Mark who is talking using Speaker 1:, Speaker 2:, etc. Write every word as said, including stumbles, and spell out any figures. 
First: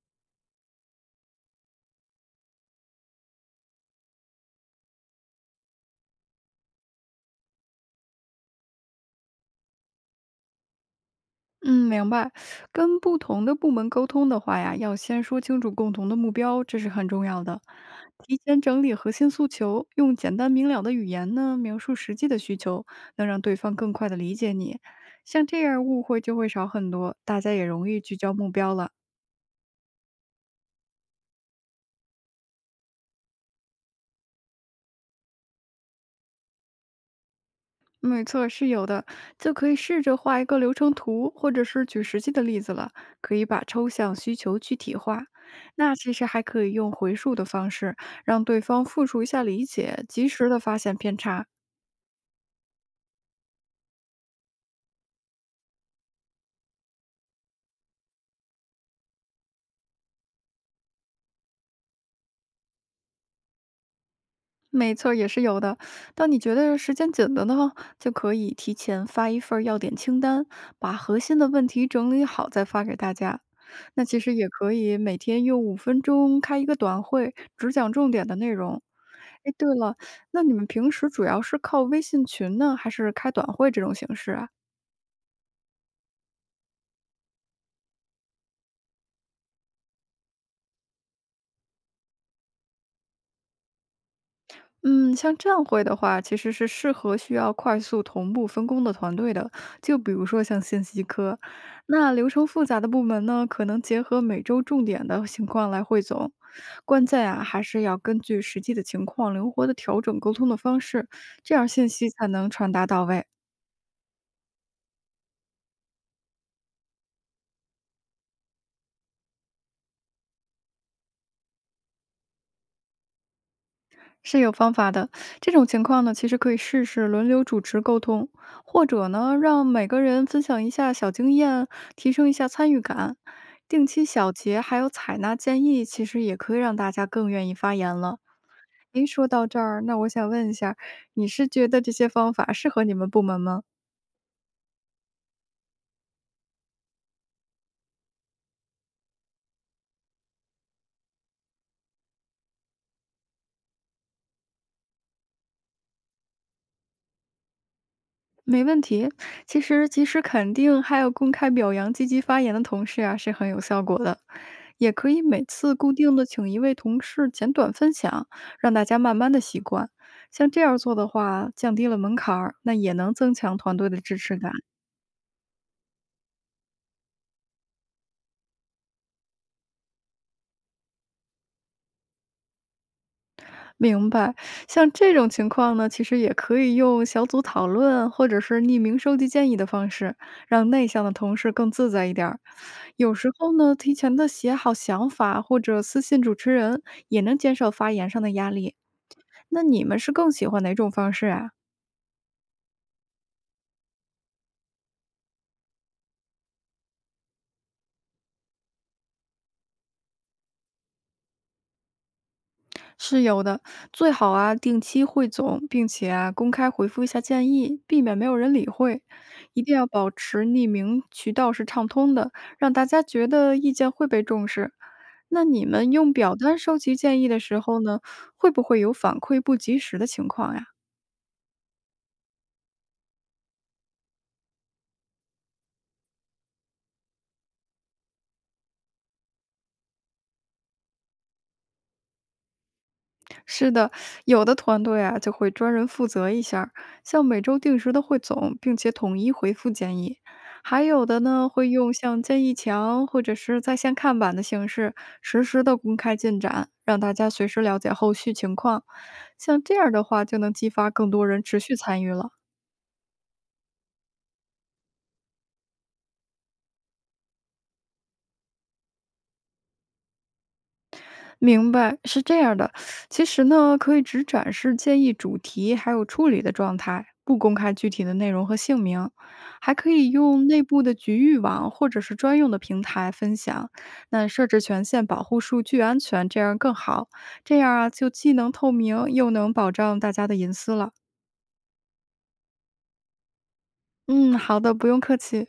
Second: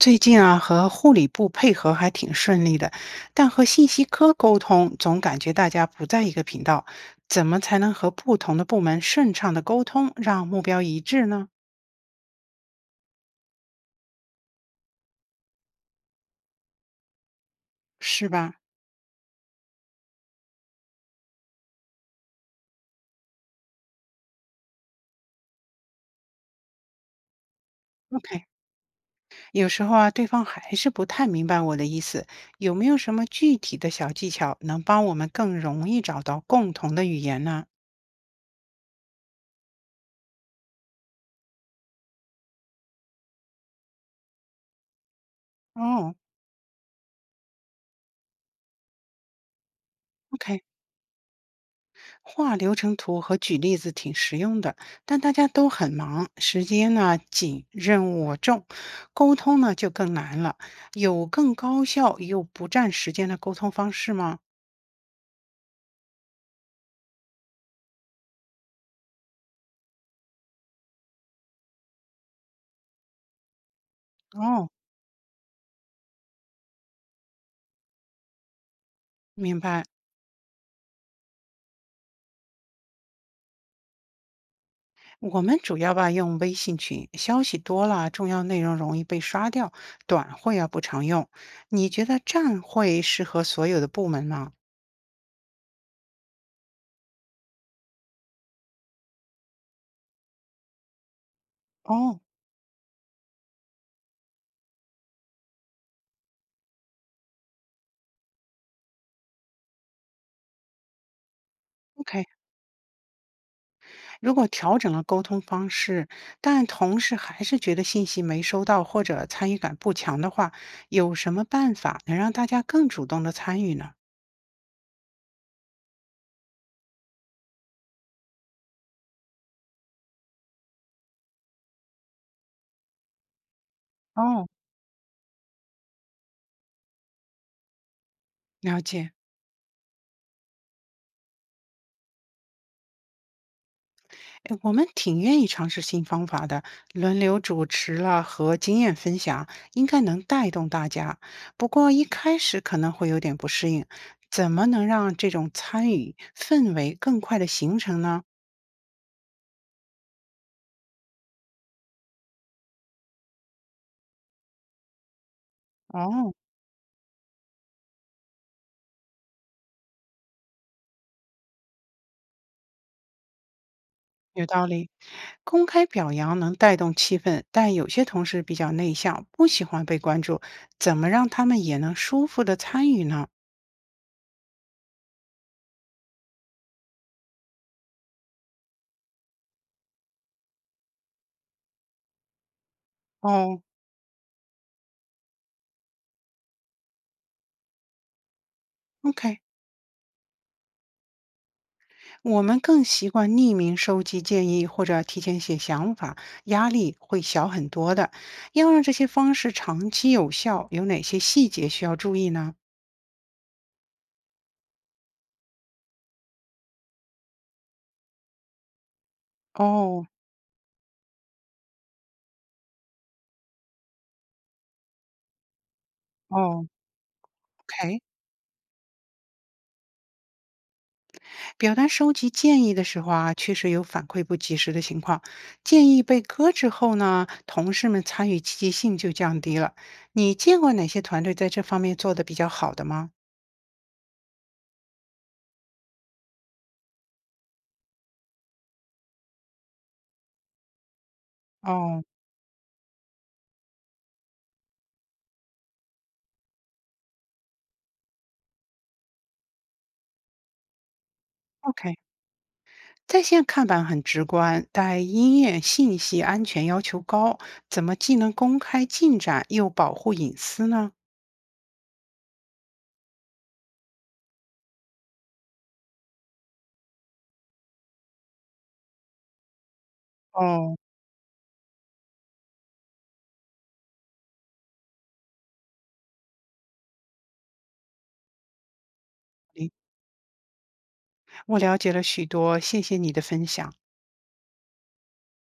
Speaker 1: 最近啊，和护理部配合还挺顺利的，但和信息科沟通，总感觉大家不在一个频道。怎么才能和不同的部门顺畅的沟通，让目标一致呢？
Speaker 2: 嗯，明白。跟不同的部门沟通的话呀，要先说清楚共同的目标，这是很重要的。
Speaker 1: 是
Speaker 2: 提
Speaker 1: 吧
Speaker 2: 前整理核心诉求，用简单明了的语言呢，描述实际的需求，能让对方更快的理解你。像这样，误会就会少很多，大家也容易聚焦
Speaker 1: ？OK，
Speaker 2: 目标了。
Speaker 1: 有时候啊，对方还是不太明白我的意思，有没有什么具体的小技巧能帮我们更容易找到共同的语言呢？
Speaker 2: 没错，是有的，就可以试着画一个流程图，或者是举实际的例子了，可以把抽象需求具体化。那其
Speaker 1: 哦
Speaker 2: 实还可以用回溯的方式，让对方复述一下理解，及时的
Speaker 1: ，OK。
Speaker 2: 发现偏差。
Speaker 1: 画流程图和举例子挺实用的，但大家都很忙，时间呢紧，任务重，沟通呢就更难了。有更高效又不占时间的沟通方式吗？
Speaker 2: 没错儿也是有的。当你觉得时间紧的呢，就可以提前发一份儿要点清单，把核心的问题整理好再发给大家。那其实也
Speaker 1: 哦，
Speaker 2: 可以每天用五分钟开一个短会，只讲重点的内容。哎，
Speaker 1: 明
Speaker 2: 对
Speaker 1: 白。
Speaker 2: 了，那你们平时主要是靠微信群呢，还是开短会这种形式啊？
Speaker 1: 我们主要吧用微信群，消息多了，重要内容容易被刷掉，短会啊不常用。你觉得站会适合所有的部门吗？
Speaker 2: 嗯，像这样会的话，其实是适合需要快速同步分工的团队的。就比如说像信息科，那
Speaker 1: 哦
Speaker 2: 流程复杂的部门呢，可能结合每周重点的情况来汇总。关键啊，还是要根据实际的情况灵活的调整沟通的方式，这样信息
Speaker 1: ，OK。
Speaker 2: 才能传达到位。
Speaker 1: 如果调整了沟通方式，但同事还是觉得信息没收到或者参与感不强的话，有什么办法能让大家更主动的参与呢？
Speaker 2: 是有方法的。这种情况呢，其实可以试试轮流主持沟通，或者呢，让每个人分享一下小经验，提升一下参与感。定期小
Speaker 1: 哦，
Speaker 2: 结还有采纳建议，其实也可以让大家更愿意发言了。
Speaker 1: 了
Speaker 2: 诶，
Speaker 1: 解。
Speaker 2: 说到这儿，那我想问一下，你是觉得这些方法适合你们部门吗？
Speaker 1: 诶，我们挺愿意尝试新方法的，轮流主持了和经验分享，应该能带动大家。不过一开始可能会有点不适应，怎么能让这种参与氛围更快的形成呢？
Speaker 2: 没问题。其实及时肯定还有公开表扬积极发言的同事啊，是很有效果的。也可以每次固定的
Speaker 1: 哦。
Speaker 2: 请一位同事简短分享，让大家慢慢的习惯。像这样做的话，降低了门槛儿，那也能增强团队的支持
Speaker 1: 有
Speaker 2: 感。
Speaker 1: 道理，公开表扬能带动气氛，但有些同事比较内向，不喜欢被关注，怎么让他们也能舒服的参与呢？
Speaker 2: 明白，像这种情况呢，其实也可以用小组讨论或者是匿名收集建议的方式，让内向的同事更自在一点儿。有时候
Speaker 1: 哦
Speaker 2: 呢，提前的写好想法或者私信主持人，也能减少发言上的压力。
Speaker 1: ，OK，
Speaker 2: 那你们是更喜欢哪种方式啊？
Speaker 1: 我们更习惯匿名收集建议或者提前写想法，压力会小很多的。要让这些方式长期有效，有哪些细节需要注意呢？
Speaker 2: 是有的，最好啊定期汇总，并且啊公开回复一下建议，避免没有人理会。一定要
Speaker 1: 哦
Speaker 2: 保持匿名渠道是畅通的，让大家觉得意见会被重视。那你们用表单
Speaker 1: 哦
Speaker 2: 收集建议的时候
Speaker 1: ，OK。
Speaker 2: 呢，会不会有反馈不及时的情况呀？
Speaker 1: 表单收集建议的时候啊，确实有反馈不及时的情况。建议被搁置后呢，同事们参与积极性就降低了。你见过哪些团队在这方面做得比较好的吗？
Speaker 2: 是的，有的团队啊就会专人负责一下儿像每周定时的汇总，并且统一回复建议；还有的呢会用
Speaker 1: 哦
Speaker 2: 像建议墙或者是在线看板的形式，实时的公开进展，让大家随时了解后续情况。像这样儿的话，就能激发更多人持续
Speaker 1: ，OK，
Speaker 2: 参与了。
Speaker 1: 在线看板很直观，但音乐信息安全要求高，怎么既能公开进展又保护隐私呢？
Speaker 2: 明白，是这样的。其实呢，可以只展示建议主题还有处理的状态，不公开具体的内容和姓名。还可以用内
Speaker 1: 哦，
Speaker 2: 部的局域网或者是专用的平台分享。那设置权限保护数据安全，这样更好。这样啊，就既能透明，又能
Speaker 1: OK，
Speaker 2: 保障大家的隐私了。
Speaker 1: 我了解了许多，谢谢你的分享。
Speaker 2: 嗯，好的，不用客气。